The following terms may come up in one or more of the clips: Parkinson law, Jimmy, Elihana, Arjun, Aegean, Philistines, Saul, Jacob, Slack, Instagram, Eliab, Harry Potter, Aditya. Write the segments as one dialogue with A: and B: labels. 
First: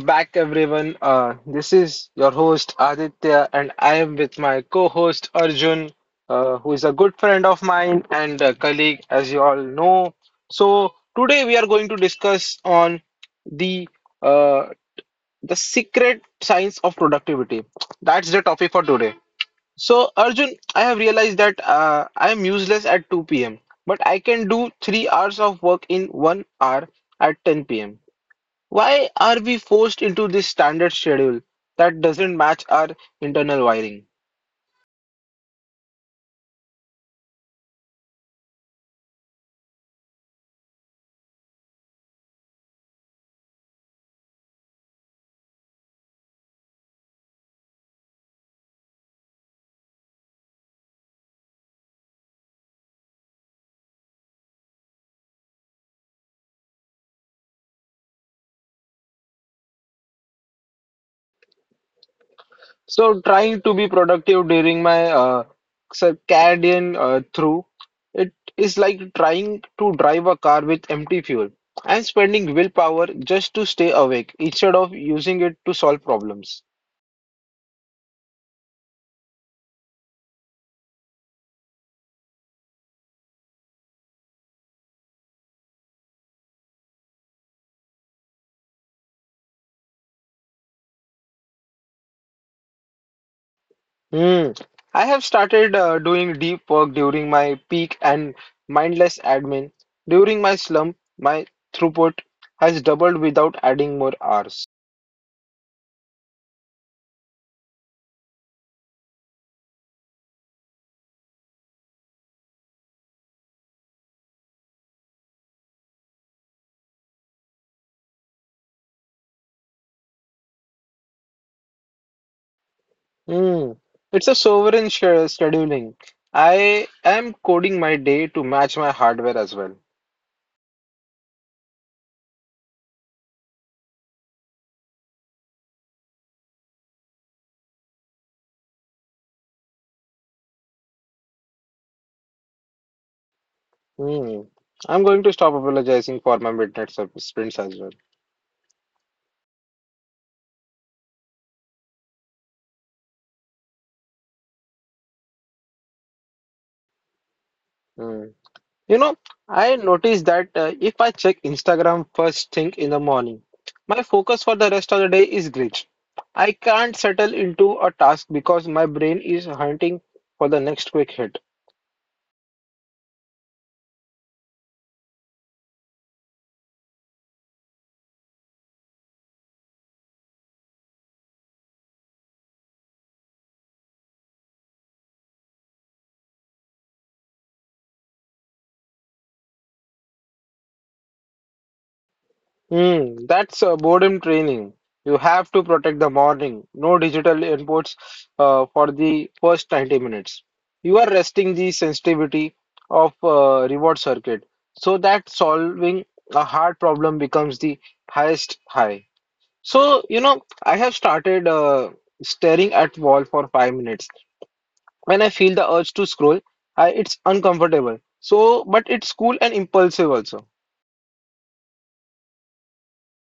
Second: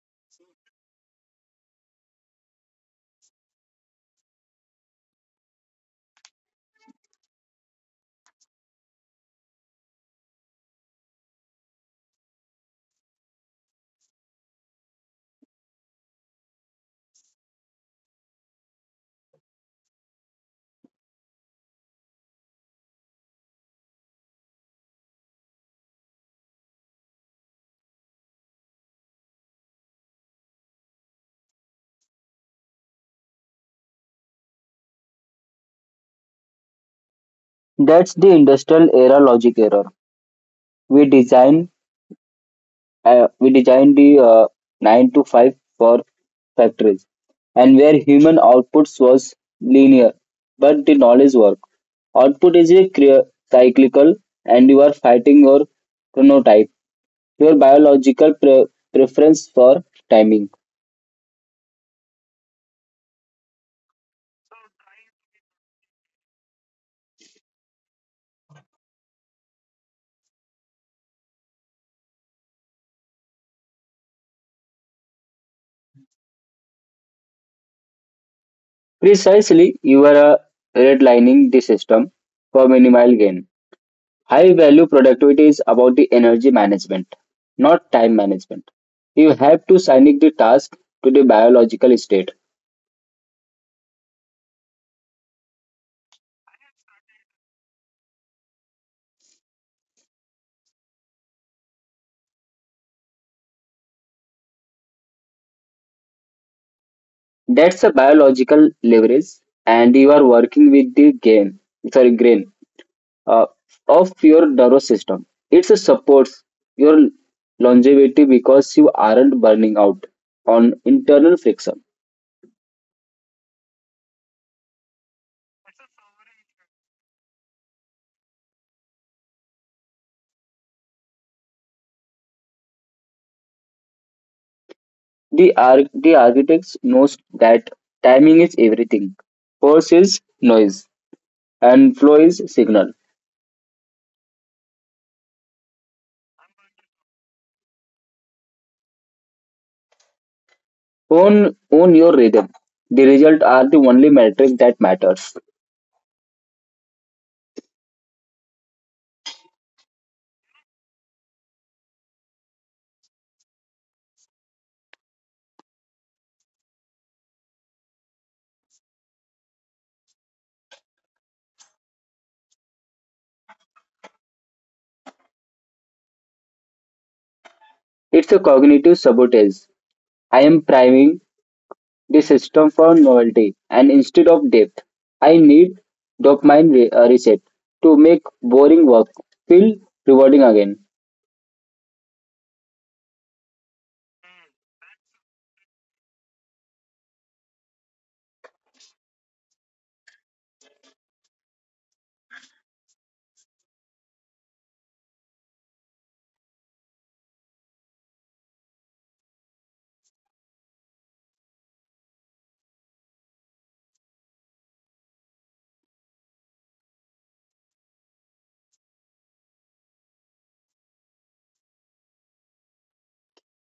A: back, everyone. This is your host Aditya, and I am with my co-host Arjun, who is a good friend of mine and a colleague, as you all know. So, today we are going to discuss on the uh, the secret science of productivity. That's the topic for today. So, Arjun, I have realized that I am useless at 2 p.m., but I can do 3 hours of work in one hour at 10 p.m. Why are we forced into this standard schedule that doesn't match our internal wiring?
B: That's the industrial era logic error. We design, we designed the nine to five for factories, and where human outputs was linear, but the knowledge work output is a cyclical, and you are fighting your chronotype, your biological preference for timing.
A: So, trying to be productive during my circadian through it is like trying to drive a car with empty fuel. I'm spending willpower just to stay awake instead of using it to solve problems.
B: Precisely, you are redlining the system for minimal gain. High value productivity is about the energy management, not time management. You have to sync the task to the biological state.
A: Hmm. I have started doing deep work during my peak and mindless admin. During my slump, my throughput has doubled without adding more hours.
B: That's a biological leverage, and you are working with the gain, sorry, grain uh, of your nervous system. It supports your longevity because you aren't burning out on internal friction.
A: Hmm. It's a sovereign sh scheduling. I am coding my day to match my hardware as well.
B: The architects knows that timing is everything. Force is noise and flow is signal.
A: Hmm. I'm going to stop apologizing for my midnight sprints as
B: Own your rhythm. The results are the only metric that matters.
A: well. You know, I noticed that if I check Instagram first thing in the morning, my focus for the rest of the day is glitch. I can't settle into a task because my brain is hunting for the next quick hit.
B: It's a cognitive sabotage. I am priming the system for novelty and instead of depth. I need dopamine reset to make boring work feel rewarding again.
A: That's boredom training. You have to protect the morning. No digital inputs for the first 90 minutes. You are resting the sensitivity of reward circuit so that solving a hard problem becomes the highest high. So, I have started staring at wall for 5 minutes. When I feel the urge to scroll, it's uncomfortable. So, but it's cool and impulsive also.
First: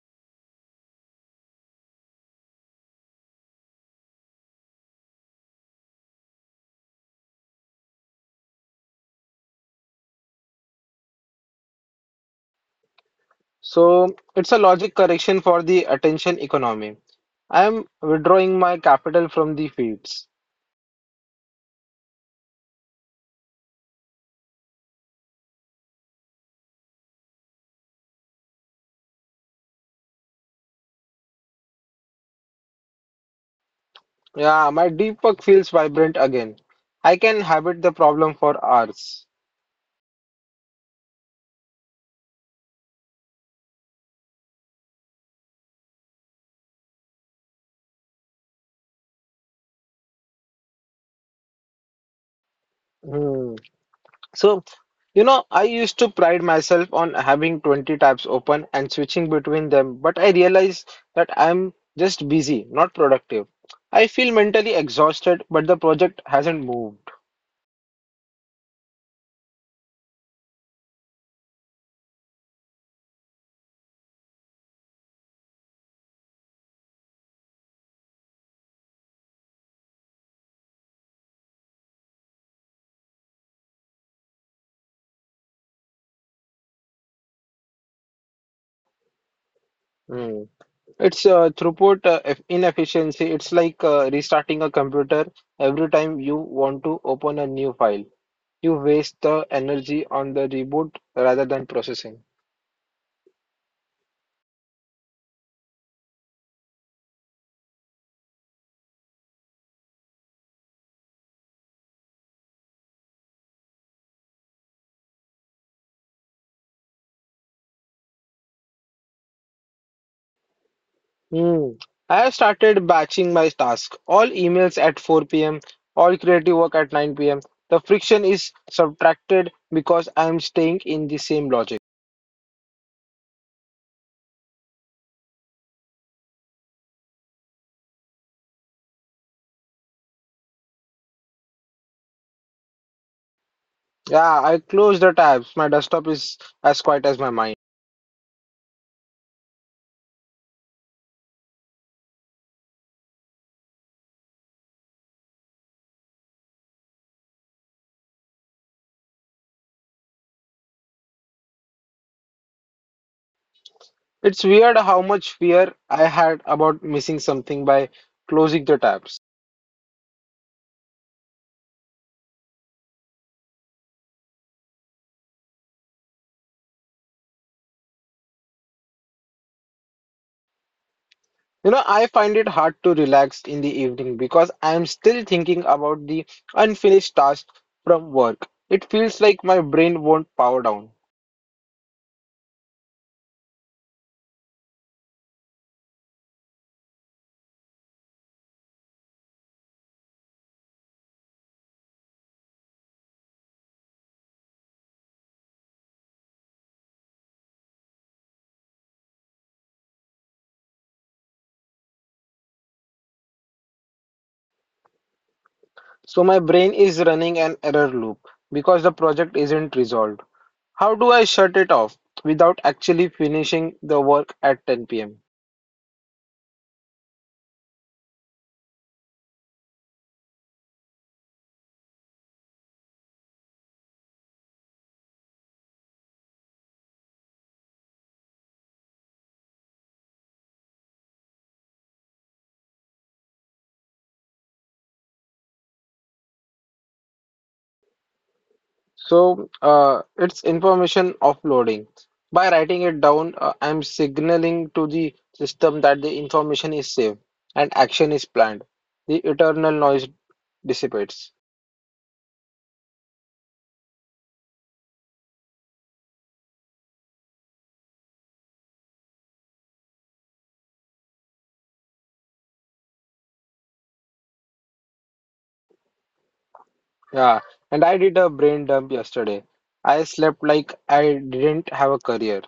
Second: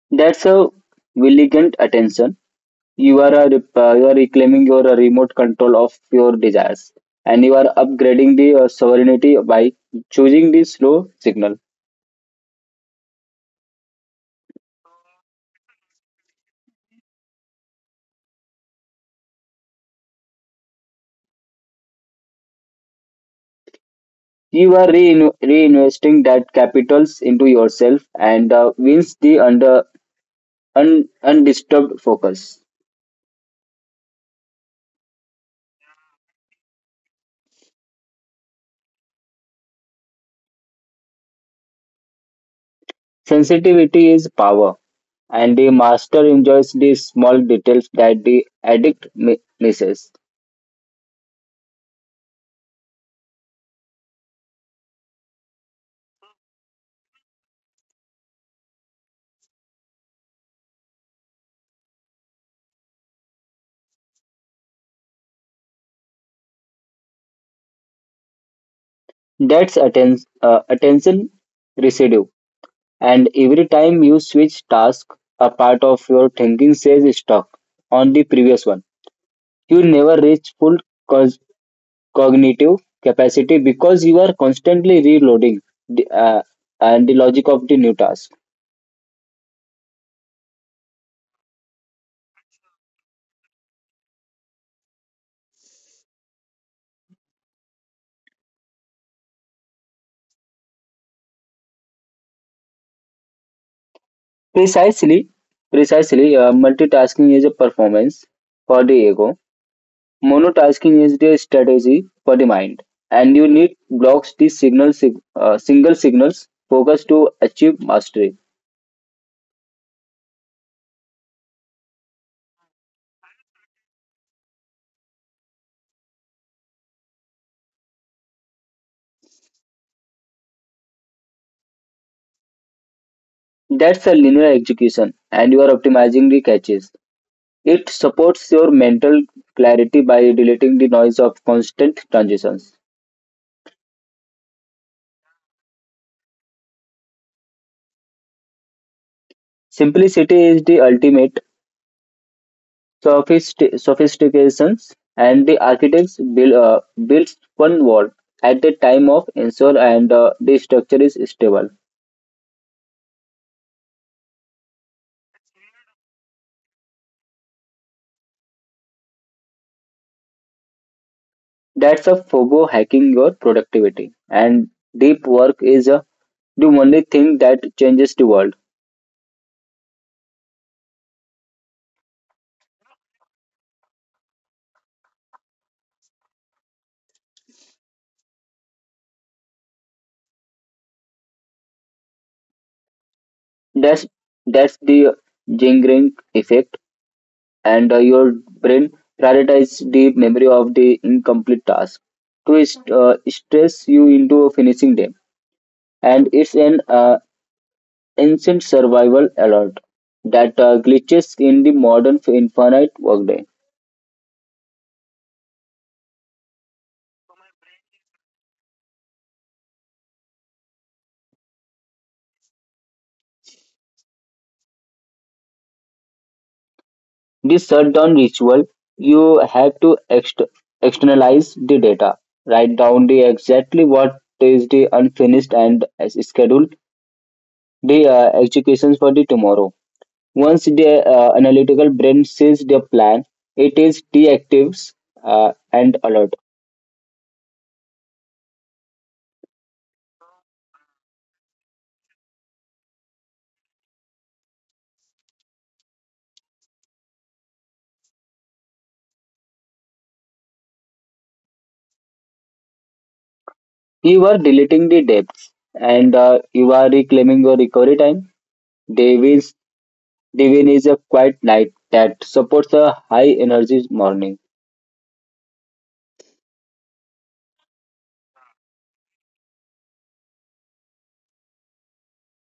B: That's a vigilant attention. You are reclaiming your remote control of your desires and you are upgrading the sovereignty by choosing the slow signal.
A: So, it's a logic correction for the attention economy. I am withdrawing my capital from the feeds.
B: You are reinvesting that capitals into yourself and wins the undisturbed focus.
A: Yeah, my deepak feels vibrant again. I can habit the problem for hours.
B: Sensitivity is power, and the master enjoys the small details that the addict misses.
A: Hmm. So I used to pride myself on having 20 tabs open and switching between them, but I realize that I'm just busy, not productive. I feel mentally exhausted, but the project hasn't moved.
B: That's attention residue, and every time you switch task, a part of your thinking says stuck on the previous one. You never reach full cognitive capacity because you are constantly reloading the, uh, and the logic of the new task.
A: Hmm. It's throughput inefficiency. It's like restarting a computer every time you want to open a new file. You waste the energy on the reboot rather than processing.
B: Precisely, precisely, multitasking is a performance for the ego. Monotasking is the strategy for the mind, and you need blocks the signal single signals focus to achieve mastery.
A: Hmm. I have started batching my task. All emails at 4 p.m., all creative work at 9 p.m. The friction is subtracted because I am staying in the same logic.
B: That's a linear execution, and you are optimizing the catches. It supports your mental clarity by deleting the noise of constant transitions.
A: Yeah, I close the tabs. My desktop is as quiet as my mind.
B: Simplicity is the ultimate sophistication, and the architects builds one wall at the time of install, and the structure is stable.
A: It's weird how much fear I had about missing something by closing the tabs.
B: That's a FOGO hacking your productivity, and deep work is the only thing that changes the world.
A: I find it hard to relax in the evening because I am still thinking about the unfinished task from work. It feels like my brain won't power down.
B: That's that's the jingling effect, and your brain prioritizes the memory of the incomplete task to stress you into finishing them and it's an ancient survival alert that glitches in the modern infinite workday.
A: So my brain is running an error loop because the project isn't resolved. How do I shut it off without actually finishing the work at 10 p.m.?
B: This shutdown ritual, you have to externalize the data, write down the exactly what is the unfinished and as schedule the executions for the tomorrow. Once the analytical brain sees the plan, it is deactives and alert.
A: So it's information offloading. By writing it down, I'm signaling to the system that the information is safe and action is planned. The eternal noise dissipates.
B: You are deleting the debts and you are reclaiming your recovery time. They will Divine is a quiet light that supports a high energy morning.
A: Yeah, and I did a brain dump yesterday. I slept like I didn't have a career.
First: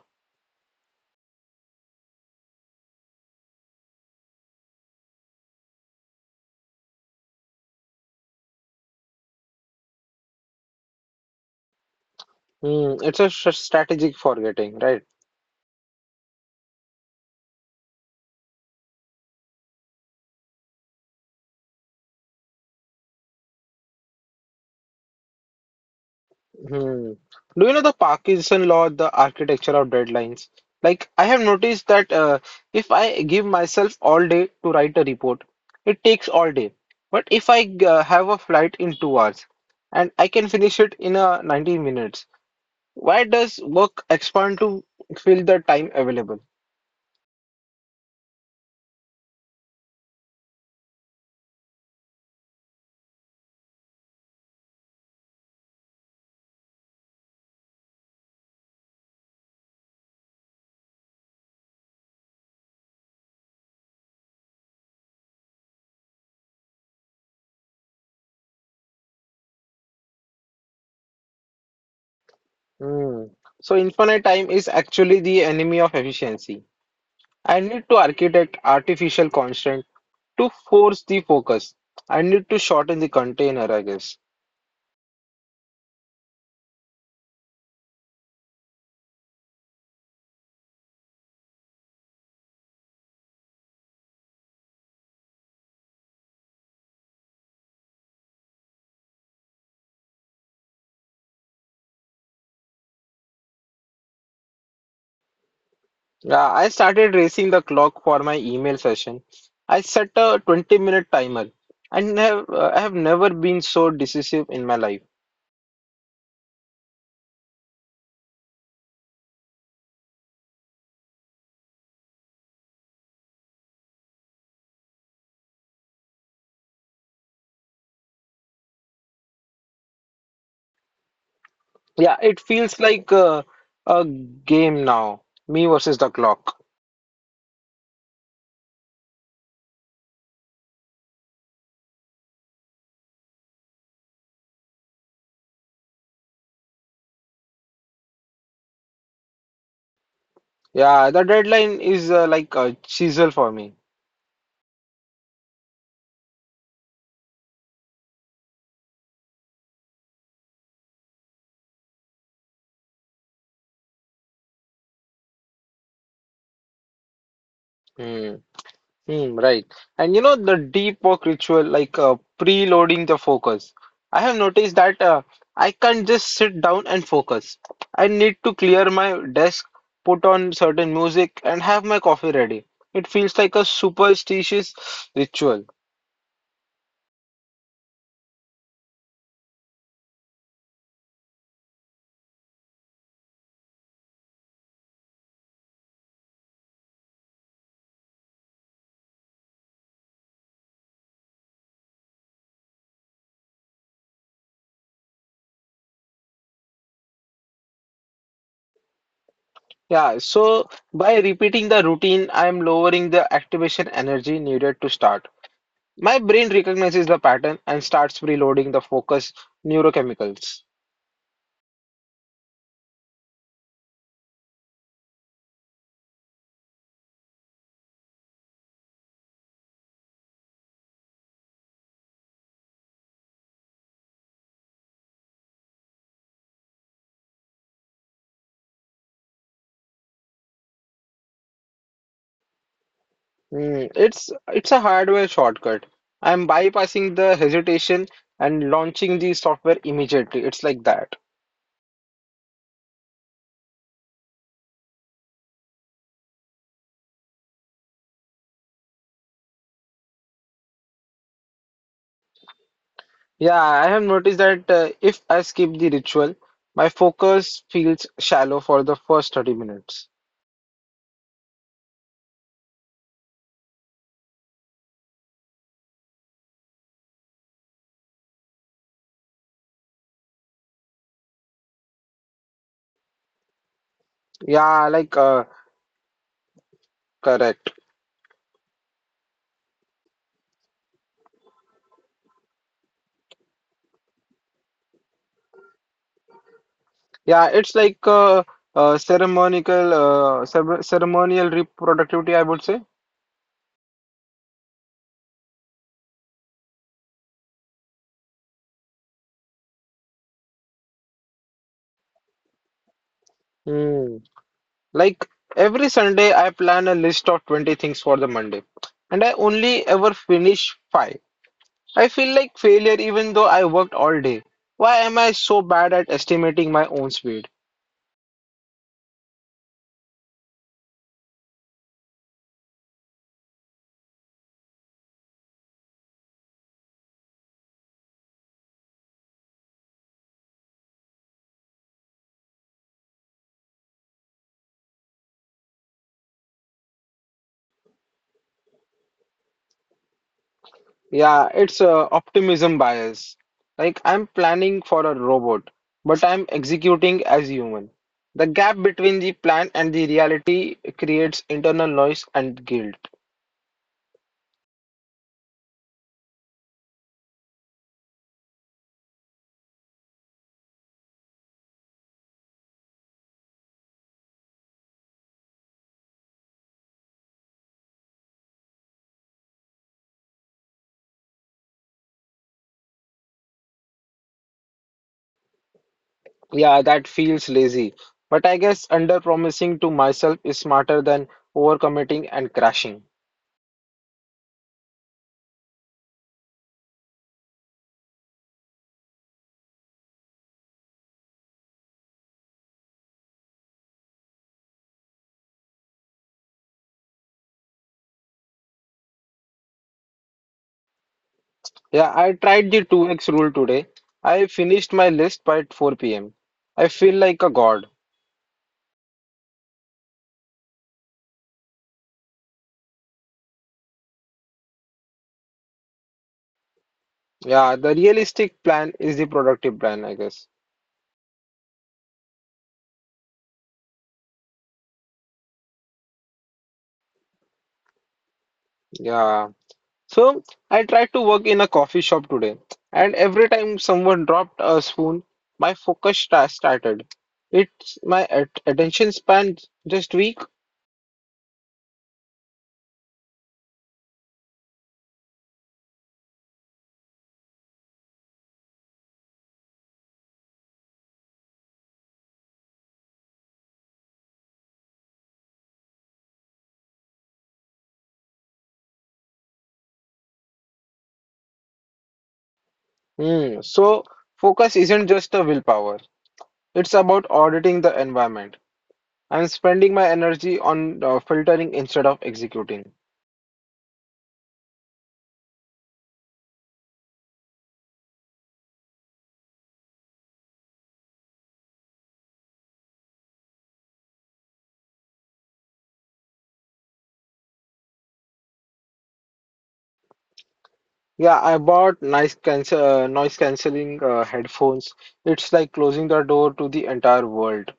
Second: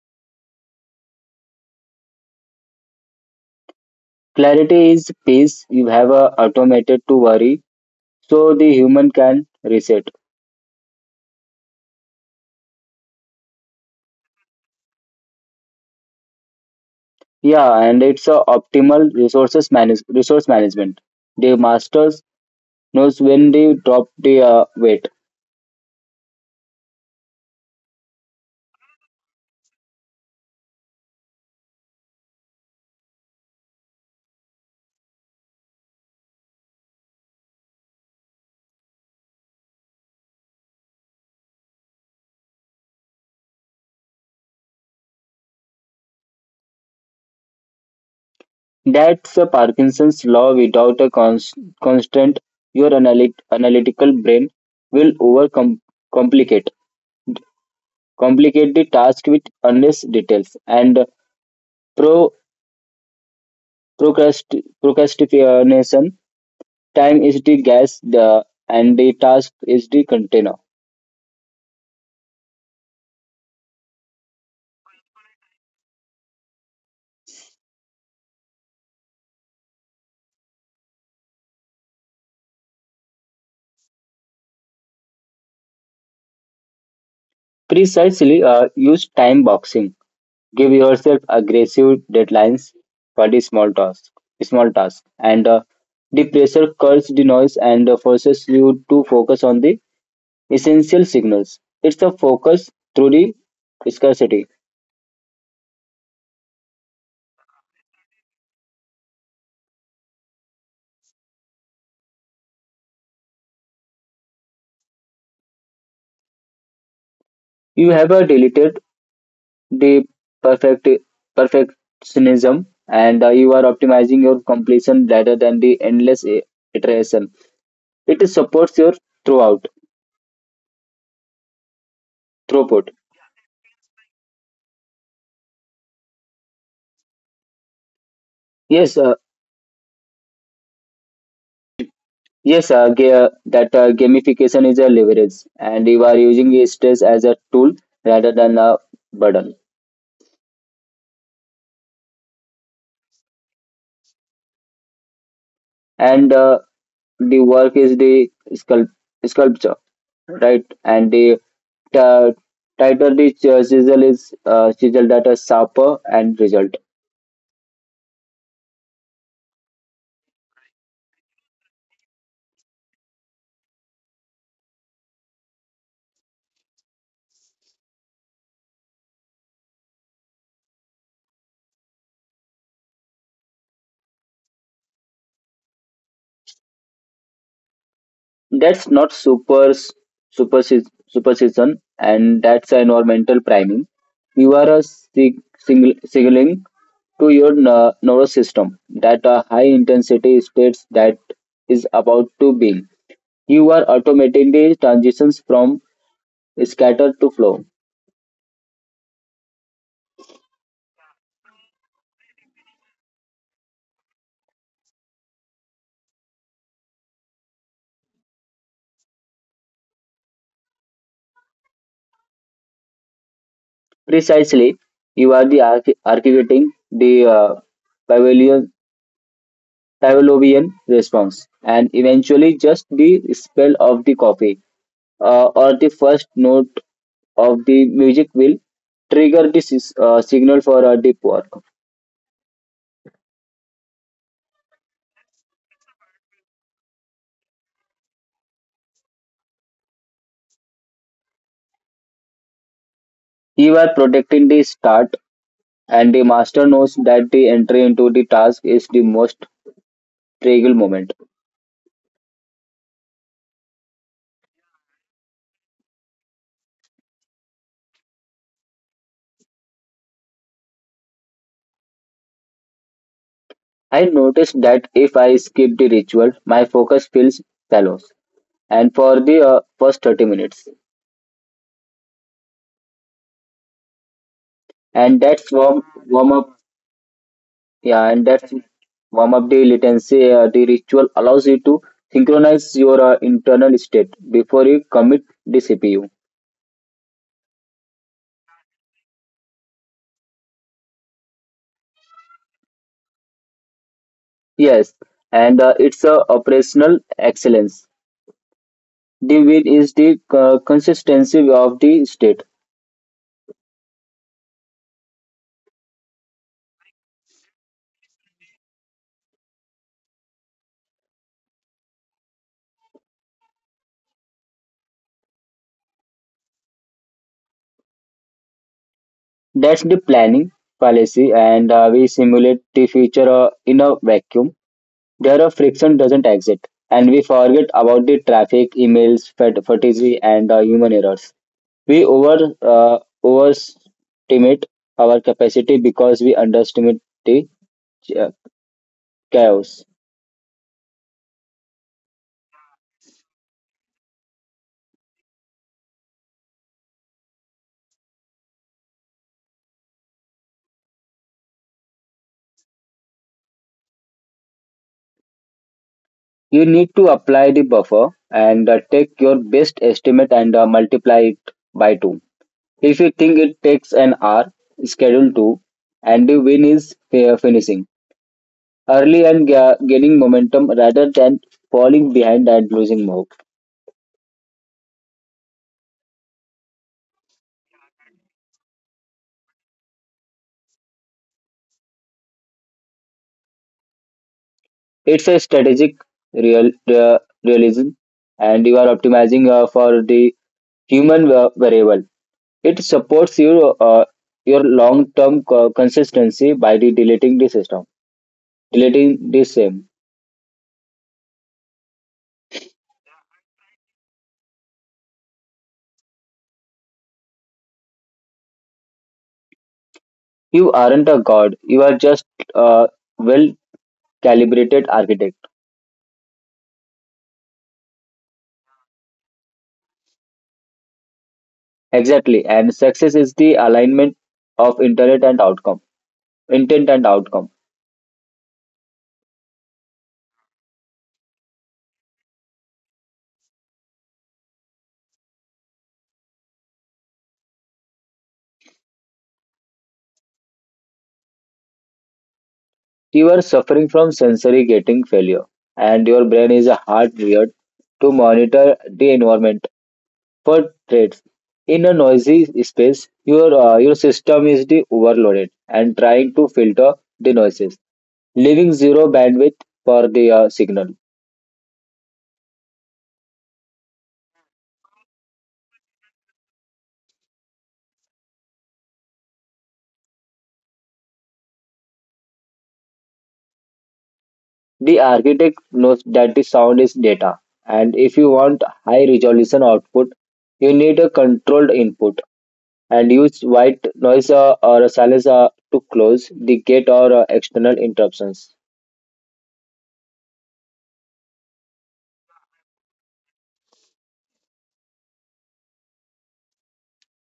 B: Clarity is peace. You have a automated to worry, so the human can reset.
A: Hmm, it's a strategic forgetting, right?
B: Yeah, and it's a optimal resources manage resource management. The masters knows when they drop the weight.
A: Hmm. Do you know the Parkinson law, the architecture of deadlines? Like, I have noticed that if I give myself all day to write a report, it takes all day. But if I have a flight in 2 hours and I can finish it in 90 minutes, why does work expand to fill the time available?
B: That's a Parkinson's law. Without a constant, your analytical brain will overcomplicate complicate the task with endless details and Procrast procrastination time is the gas the, and the task is the container.
A: Hmm. So, infinite time is actually the enemy of efficiency. I need to architect artificial constraints to force the focus. I need to shorten the container, I guess.
B: Precisely, use time boxing, give yourself aggressive deadlines for the small task and the pressure curls the noise and forces you to focus on the essential signals. It's a focus through the scarcity.
A: Yeah, I started racing the clock for my email session. I set a 20-minute timer and I have never been so decisive in my life.
B: You have a deleted the perfect perfectionism and you are optimizing your completion rather than the endless iteration. It supports your throughout
A: Yeah, it feels
B: throughput.
A: like a game now, me versus the clock.
B: Yes uh, yes uh, ga- that uh, gamification is a leverage and you are using the stress as a tool rather than a burden.
A: Yeah, the deadline is like a chisel for me.
B: And the work is the sculpt, sculpture, right? And the uh, tighter the chisel, that is sharper and result.
A: Hmm. Right. And you know, the deep work ritual, like preloading the focus. I have noticed that I can't just sit down and focus. I need to clear my desk, put on certain music, and have my coffee ready. It feels like a superstitious ritual.
B: That's not superstition, and that's environmental priming. You are a signaling to your nervous system that a high intensity states that is about to be. You are automatically transitions from scatter to flow.
A: Yeah, so by repeating the routine, I am lowering the activation energy needed to start. My brain recognizes the pattern and starts preloading the focus neurochemicals.
B: Precisely, you are the architecting the Pavlovian Pavlovian response and eventually just the spell of the coffee or the first note of the music will trigger the signal for a deep work.
A: It's a hardware shortcut. I'm bypassing the hesitation and launching the software immediately. It's like that.
B: You are protecting the start, and the master knows that the entry into the task is the most critical moment.
A: Yeah, I have noticed that if I skip the ritual, my focus feels shallow for the first 30 minutes.
B: I noticed that if I skip the ritual, my focus feels shallow, and for the first 30 minutes,
A: Yeah, like uh,
B: and that's warm up.
A: correct.
B: Yeah, and that warm up day latency, the ritual allows you to synchronize your internal state before you commit the CPU.
A: Yeah, it's like ceremonial reproductivity, I would say.
B: Yes, and it's a operational excellence. The win is the consistency of the state.
A: Hmm. Like every Sunday, I plan a list of 20 things for the Monday, and I only ever finish five. I feel like failure even though I worked all day. Why am I so bad at estimating my own speed?
B: That's the planning fallacy, and we simulate the future in a vacuum. There a friction doesn't exist, and we forget about the traffic, emails, fatigue, and human errors. We overestimate our capacity because we underestimate the cha- chaos.
A: Yeah, it's a optimism bias. Like I'm planning for a robot, but I'm executing as human. The gap between the plan and the reality creates internal noise and guilt.
B: You need to apply the buffer and take your best estimate and multiply it by two. If you think it takes an hour, schedule two, and the win is finishing early and gaining momentum rather than falling behind and losing hope.
A: Yeah, that feels lazy. But I guess under promising to myself is smarter than overcommitting and crashing.
B: It's a strategic real uh, realism, and you are optimizing for the human variable. It supports your long term consistency by deleting the system, deleting the same.
A: Yeah, I tried the 2x rule today. I finished my list by 4 p.m. I feel like a god.
B: You aren't a god. You are just a well calibrated architect.
A: Yeah, the realistic plan is the productive plan, I guess.
B: Exactly. And success is the alignment of intent and outcome. Intent and outcome.
A: Yeah. So I tried to work in a coffee shop today, and every time someone dropped a spoon, my started. It's my at attention span just weak.
B: You are suffering from sensory gating failure, and your brain is a hardwired to monitor the environment for threads. In a noisy space, your system is the overloaded and trying to filter the noises, leaving zero bandwidth for the signal.
A: Hmm. So focus isn't just a willpower. It's about auditing the environment. I'm spending my energy on filtering instead of executing.
B: The architect knows that the sound is data, and if you want high resolution output, you need a controlled input and use white noise or silence to close the gate or external interruptions.
A: Yeah, I bought nice cancel noise cancelling headphones. It's like closing the door to the entire world.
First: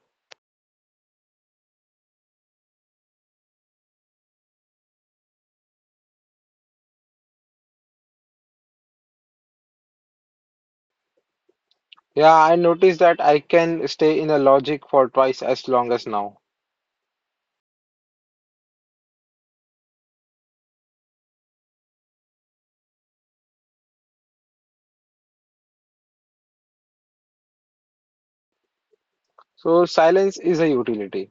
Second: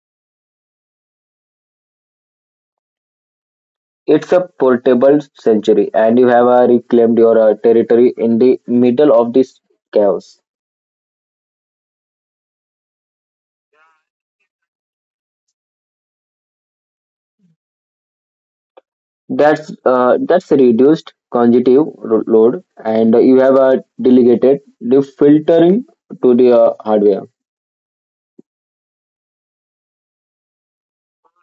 B: It's a portable sanctuary, and you have reclaimed your territory in the middle of this chaos.
A: Yeah, I noticed that I can stay in a logic for twice as long as now.
B: That's reduced cognitive load, and you have delegated the filtering to the hardware.
A: So silence is a utility.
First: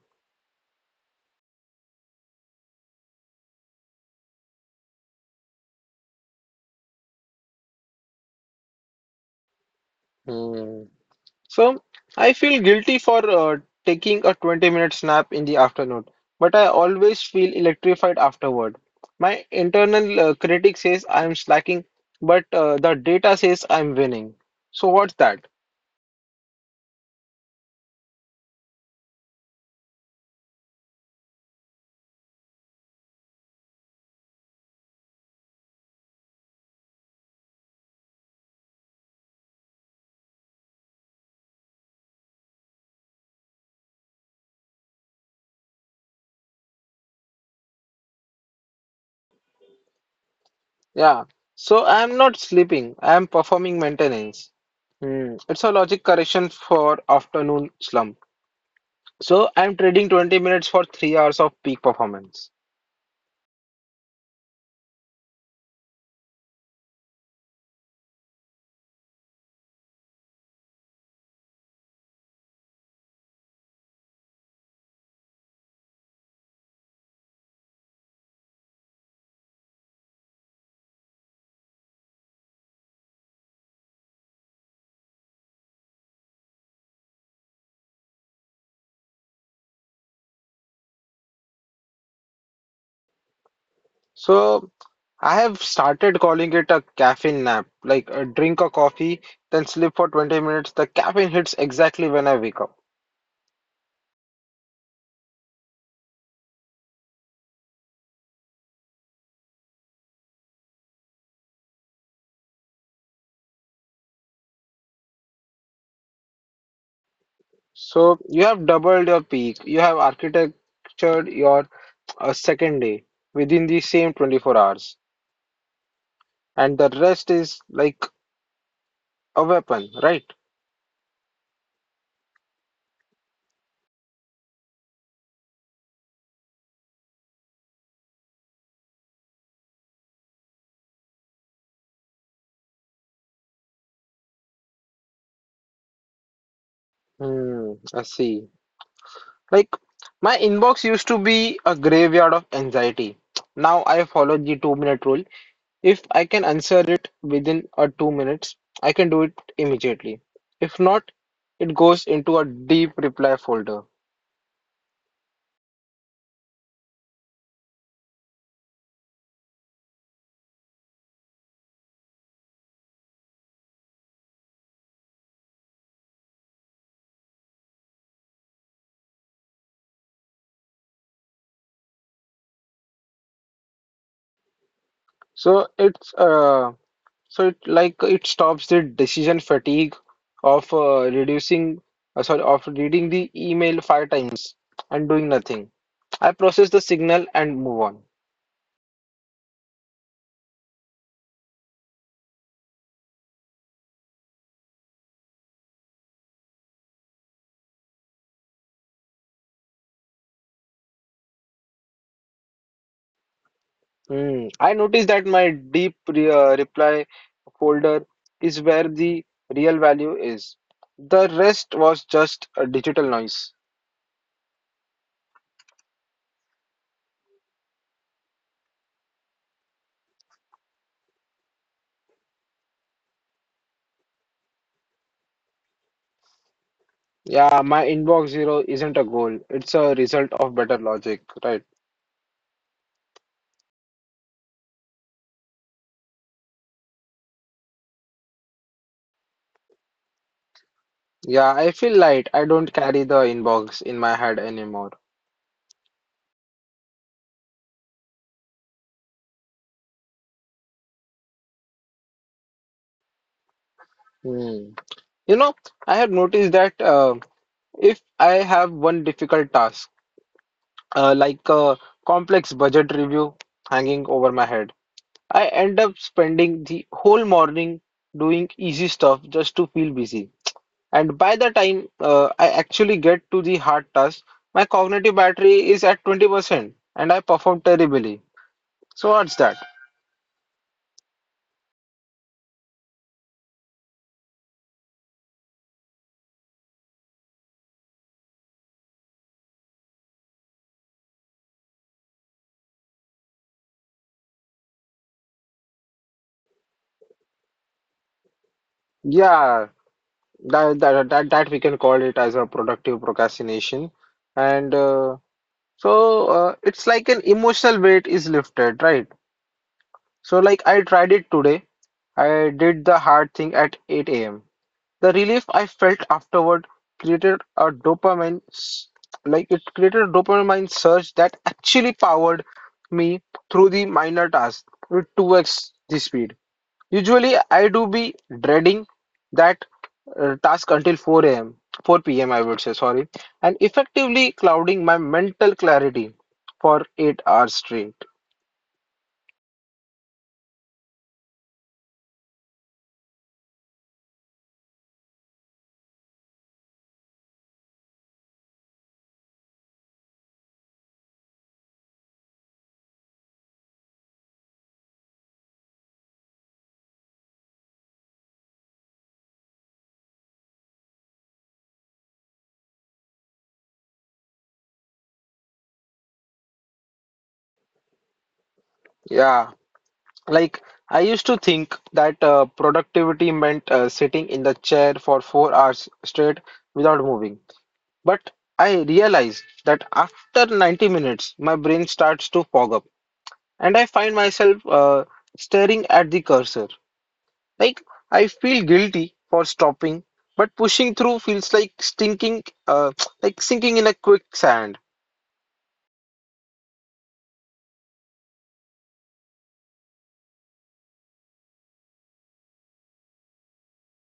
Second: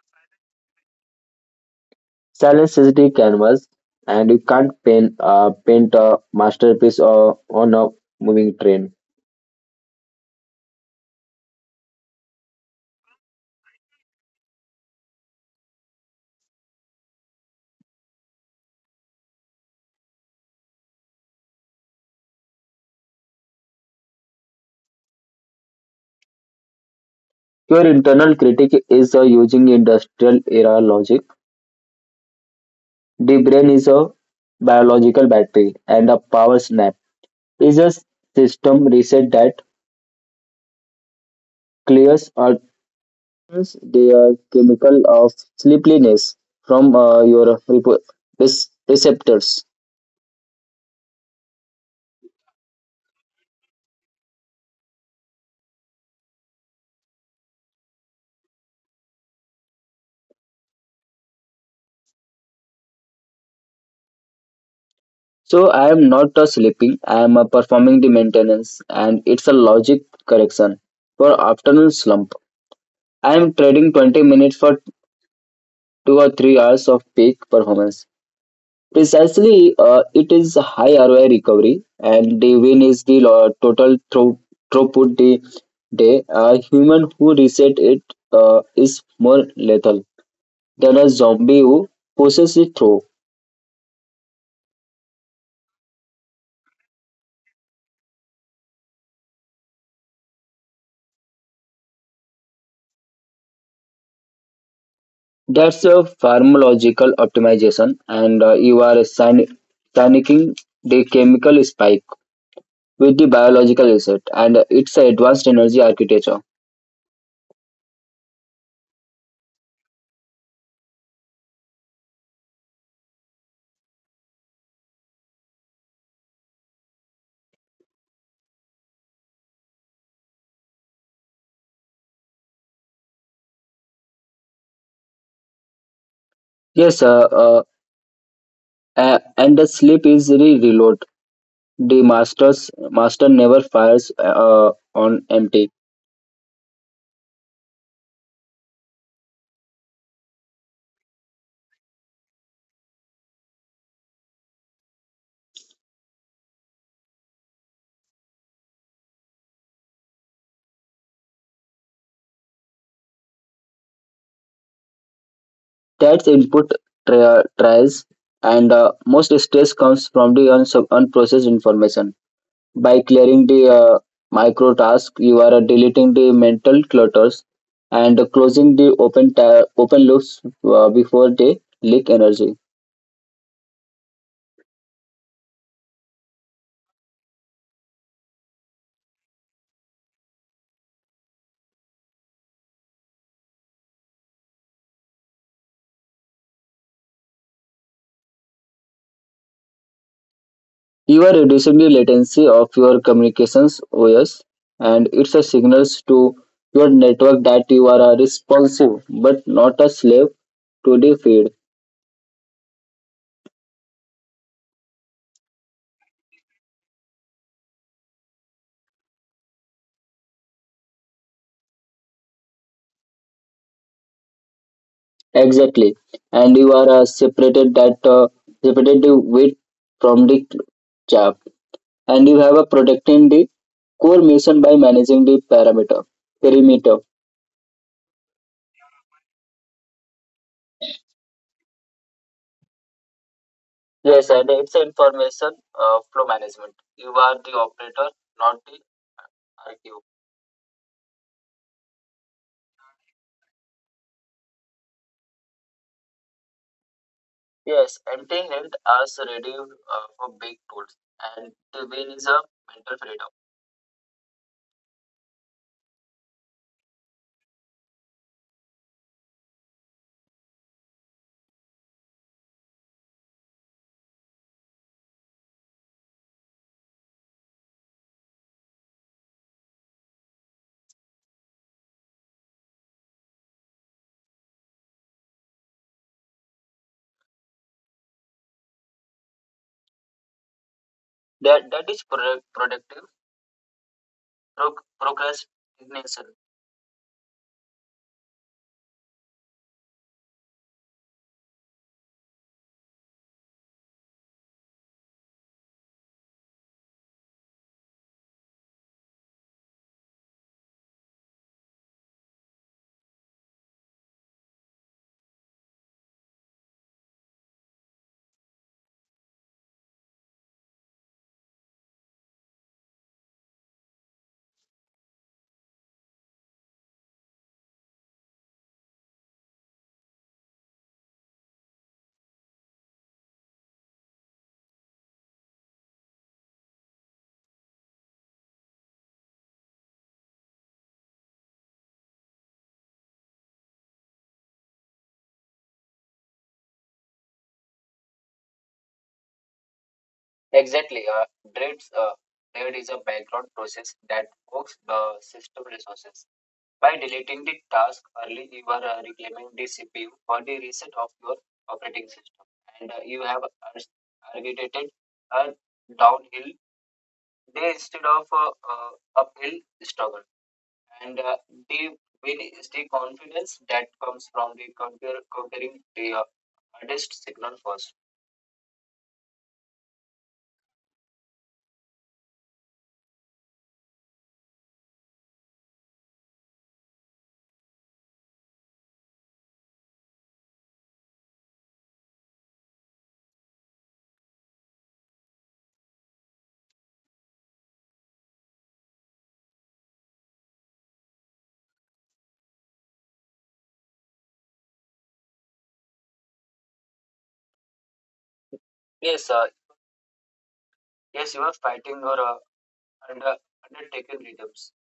B: Silence is the canvas, and you can't paint a masterpiece on a moving train.
A: Hmm. So I feel guilty for taking a 20-minute nap in the afternoon, but I always feel electrified afterward. My internal critic says I'm slacking, but the data says I'm winning. So what's that?
B: Your internal critic is using industrial era logic. The brain is a biological battery and a power snap is a system reset that clears or turns the chemical of sleepiness from your receptors.
A: Yeah. So I'm not sleeping. I'm performing maintenance. Hmm. It's a logic correction for afternoon slump. So I'm trading 20 minutes for 3 hours of peak performance.
B: So I am not sleeping. I am performing the maintenance, and it's a logic correction for afternoon slump. I am trading 20 minutes for 2 or 3 hours of peak performance. Precisely, it is a high ROI recovery, and the win is the total throughput the day. A human who reset it is more lethal than a zombie who pushes it through.
A: So I have started calling it a caffeine nap. Like drink a coffee, then sleep for 20 minutes. The caffeine hits exactly when I wake up.
B: That's a pharmacological optimization, and you are signing the chemical spike with the biological reset, and it's an advanced energy architecture.
A: So you have doubled your peak. You have architectured your second day within the same 24 hours. And the rest is like a weapon, right?
B: Yes, uh, uh, and the sleep is the reload. The master's master never fires on empty.
A: Hmm, I see. Like my inbox used to be a graveyard of anxiety. Now I follow the 2 minute rule. If I can answer it within a 2 minutes, I can do it immediately. If not, it goes into a deep reply folder.
B: That's input trials, and most stress comes from the unprocessed information. By clearing the micro task, you are deleting the mental clutters and closing the open loops before they leak energy.
A: So it's uh so it like it stops the decision fatigue of reducing sorry of reading the email five times and doing nothing. I process the signal and move on.
B: You are reducing the latency of your communications OS and it's a signals to your network that you are a responsive but not a slave to the feed.
A: Hmm. I noticed that my deep re reply folder is where the real value is. The rest was just a digital noise.
B: Exactly. And you are separated the wheat from the chaff. And you have a protecting the core mission by managing the parameter perimeter.
A: Yeah, my inbox zero isn't a goal. It's a result of better logic, right?
B: Yes, and it's information flow management. You are the operator, not the RQ.
A: Yeah, I feel light. I don't carry the inbox in my head anymore.
B: Yes, emptying it as ready for big goals, and the win is a mental freedom.
A: Hmm. You know, I have noticed that if I have one difficult task, like a complex budget review hanging over my head, I end up spending the whole morning doing easy stuff just to feel busy. And by the time I actually get to the hard task, my cognitive battery is at 20% and I perform terribly. So what's that?
B: That is productive pro- procrastination.
A: Yeah, that we can call it as a productive procrastination. And it's like an emotional weight is lifted, right? So like I tried it today. I did the hard thing at 8 a.m. The relief I felt afterward created a dopamine, s- like it created a dopamine surge that actually powered me through the minor tasks with 2x the speed. Usually, I do be dreading that task until 4 p.m., I would say, sorry, and effectively clouding my mental clarity for 8 hours straight.
B: Exactly, dreads, uh, dread is a background process that works the system resources. By deleting the task early, you are reclaiming the CPU for the reset of your operating system, and you have ars- targeted a downhill day instead of uphill struggle. And they will is the confidence that comes from the conquering the hardest signal first.
A: Yeah. Like, I used to think that productivity meant sitting in the chair for 4 hours straight without moving. But I realized that after 90 minutes, my brain starts to fog up and I find myself staring at the cursor. Like, I feel guilty for stopping, but pushing through feels like stinking, like sinking in a quicksand.
B: Yes, uh, yes, you are fighting your under, undertaken rhythms,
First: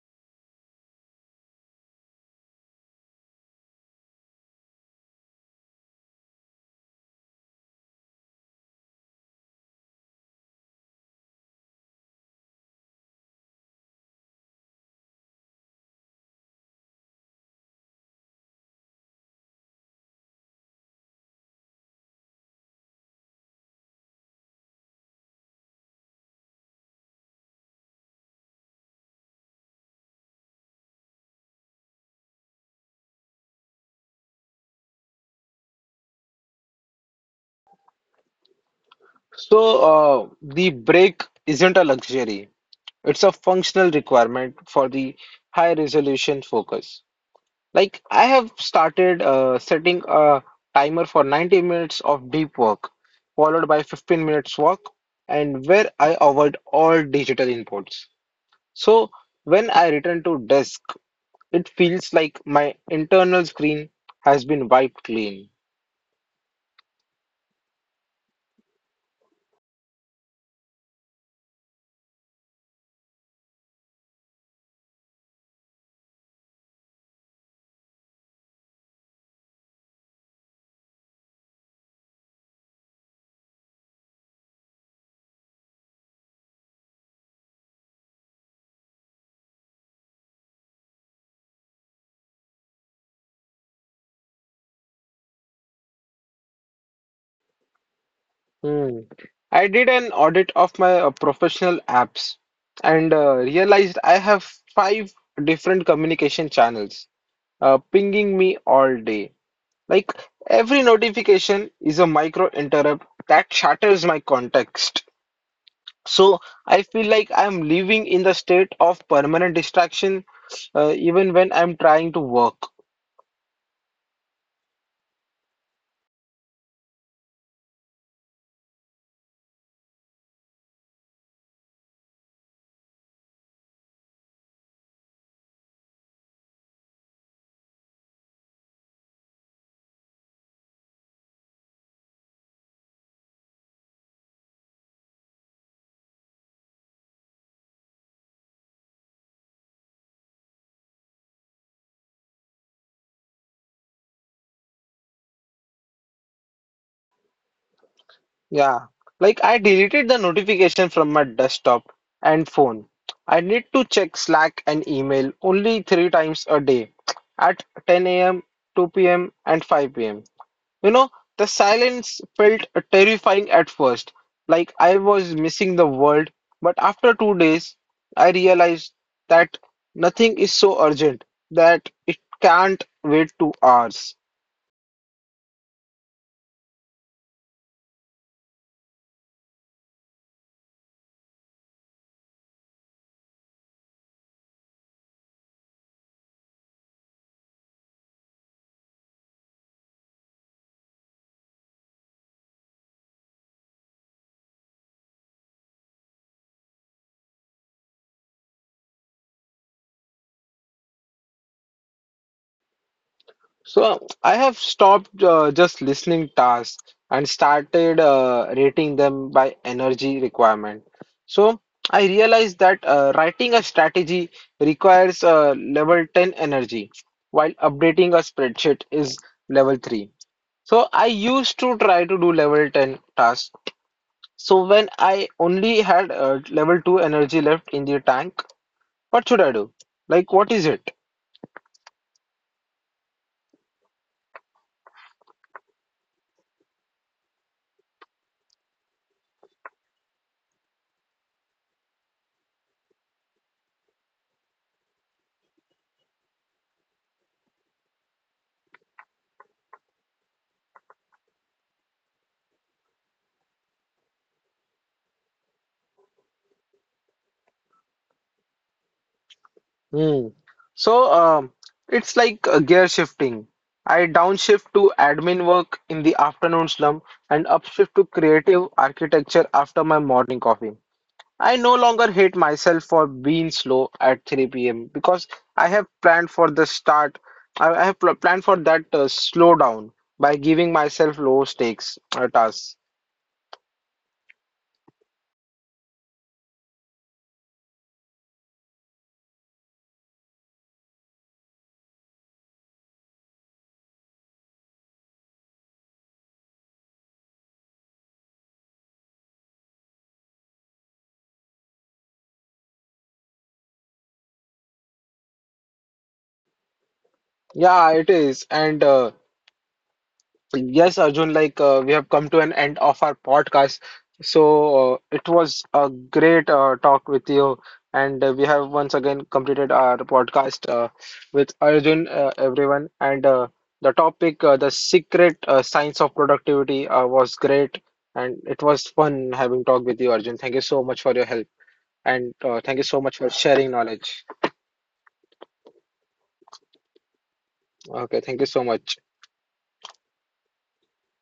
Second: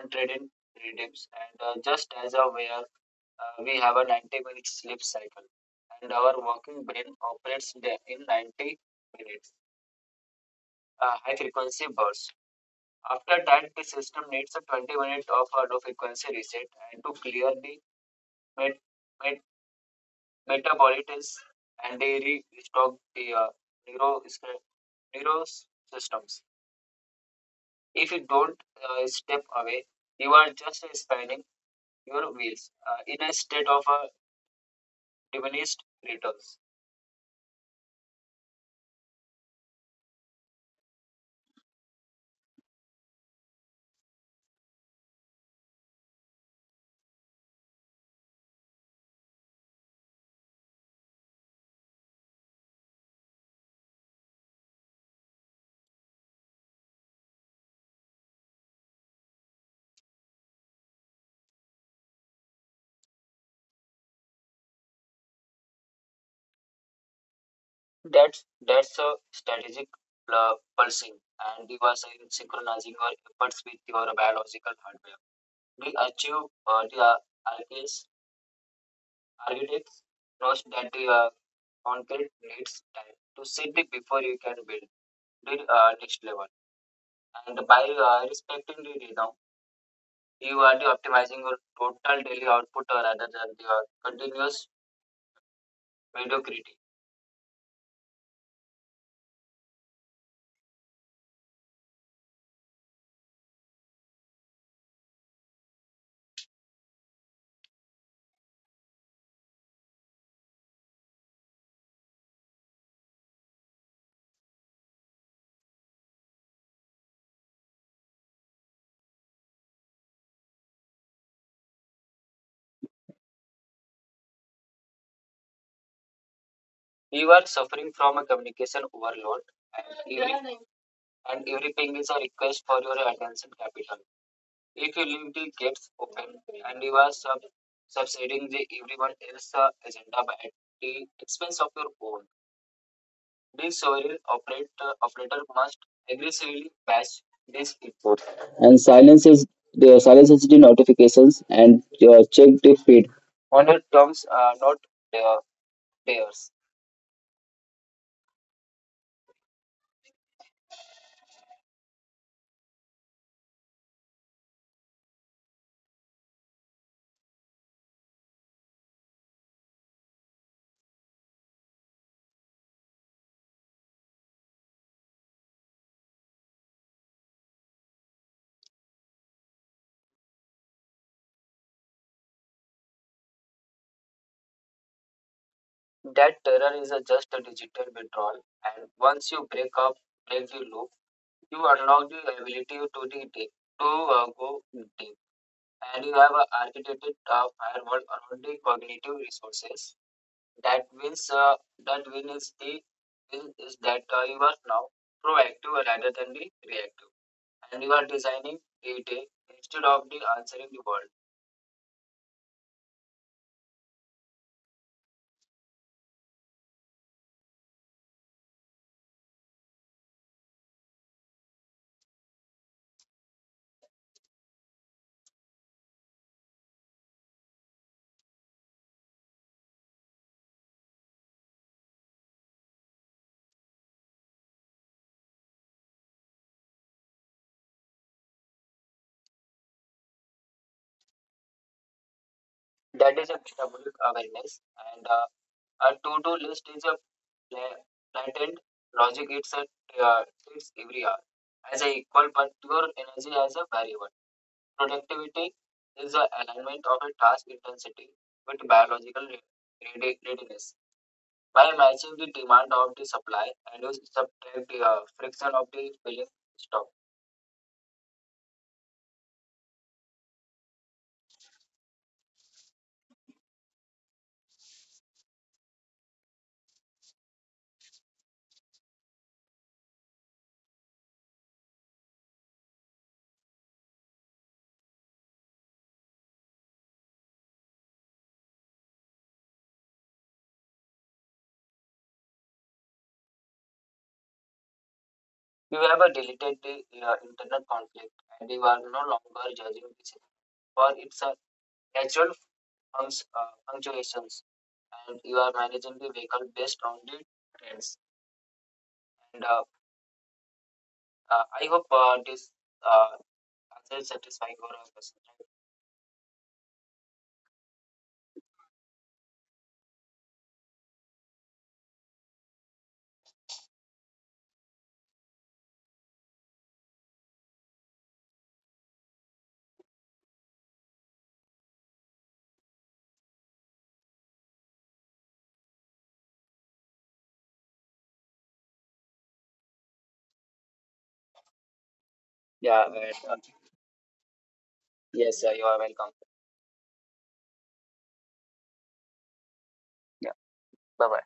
B: untraded rhythms, and just as a way of, we have a 90-minute sleep cycle, and our working brain operates in 90 minutes, high frequency bursts. After that, the system needs a 20 minute of a low frequency reset and to clear the med- metabolites, and they restock the neuro, neuro systems. If you don't step away, you are just spinning your wheels in a state of diminished returns.
A: So, the break isn't a luxury. It's a functional requirement for the high resolution focus. Like I have started setting a timer for 90 minutes of deep work, followed by 15 minutes walk, and where I avoid all digital inputs. So when I return to desk, it feels like my internal screen has been wiped clean.
B: That's a strategic pulsing, and you are synchronizing your efforts with your biological hardware. We achieve the architects, architects knows that the concrete needs time to sit before you can build the next level. And by respecting the rhythm, you are the optimizing your total daily output rather than your continuous mediocrity.
A: Hmm. I did an audit of my professional apps and realized I have five different communication channels pinging me all day. Like every notification is a micro interrupt that shatters my context. So I feel like I'm living in the state of permanent distraction even when I'm trying to work.
B: You are suffering from a communication overload, and every ping is a request for your attention capital. If you leave the gates open and you are subsiding the everyone else's agenda at the expense of your own, this operator must aggressively patch this input and silences the notifications and check the feed. On your terms, are not their pairs.
A: Yeah, like I deleted the notification from my desktop and phone. I need to check Slack and email only 3 times a day at 10 a.m., 2 p.m., and 5 p.m. You know, the silence felt terrifying at first, like I was missing the world. But after 2 days, I realized that nothing is so urgent that it can't wait 2 hours.
B: That terror is a just a digital withdrawal, and once you break the loop, you unlock the ability to the to go deep. And you have architected a firewall around the cognitive resources. That means that win is the win is that you are now proactive rather than the reactive, and you are designing the day instead of the answering the world.
A: So I have stopped just listening tasks and started rating them by energy requirement. So I realized that writing a strategy requires level 10 energy, while updating a spreadsheet is level 3. So I used to try to do level 10 tasks. So when I only had level 2 energy left in the tank, what should I do? Like, what is it?
B: That is a metabolic awareness, and a to-do list is a pla- planned logic. Uh, it's every hour as a equal, but your energy as a variable. Productivity is the alignment of a task intensity with biological readiness. By matching the demand of the supply and you subtract the friction of the filling stock,
A: Hmm. So, it's like a gear shifting. I downshift to admin work in the afternoon slump and upshift to creative architecture after my morning coffee. I no longer hate myself for being slow at 3 p.m. because I have planned for the start. I have pl planned for that slowdown by giving myself low stakes tasks.
B: you have a deleted the internal conflict and you are no longer judging the system for its natural punctuations and you are managing the vehicle based on the trends. And I hope this uh, answer satisfying your question.
A: Yeah, it is. And Yes, Arjun, like we have come to an end of our podcast. So it was a great talk with you, and we have once again completed our podcast with Arjun, everyone. And the topic, the secret science of productivity, was great, and it was fun having talk with you, Arjun. Thank you so much for your help, and thank you
B: Yeah, and,
A: so much for
B: uh,
A: sharing knowledge.
B: Yes, you are welcome.
A: Okay, thank you so much.
B: Yeah, bye bye.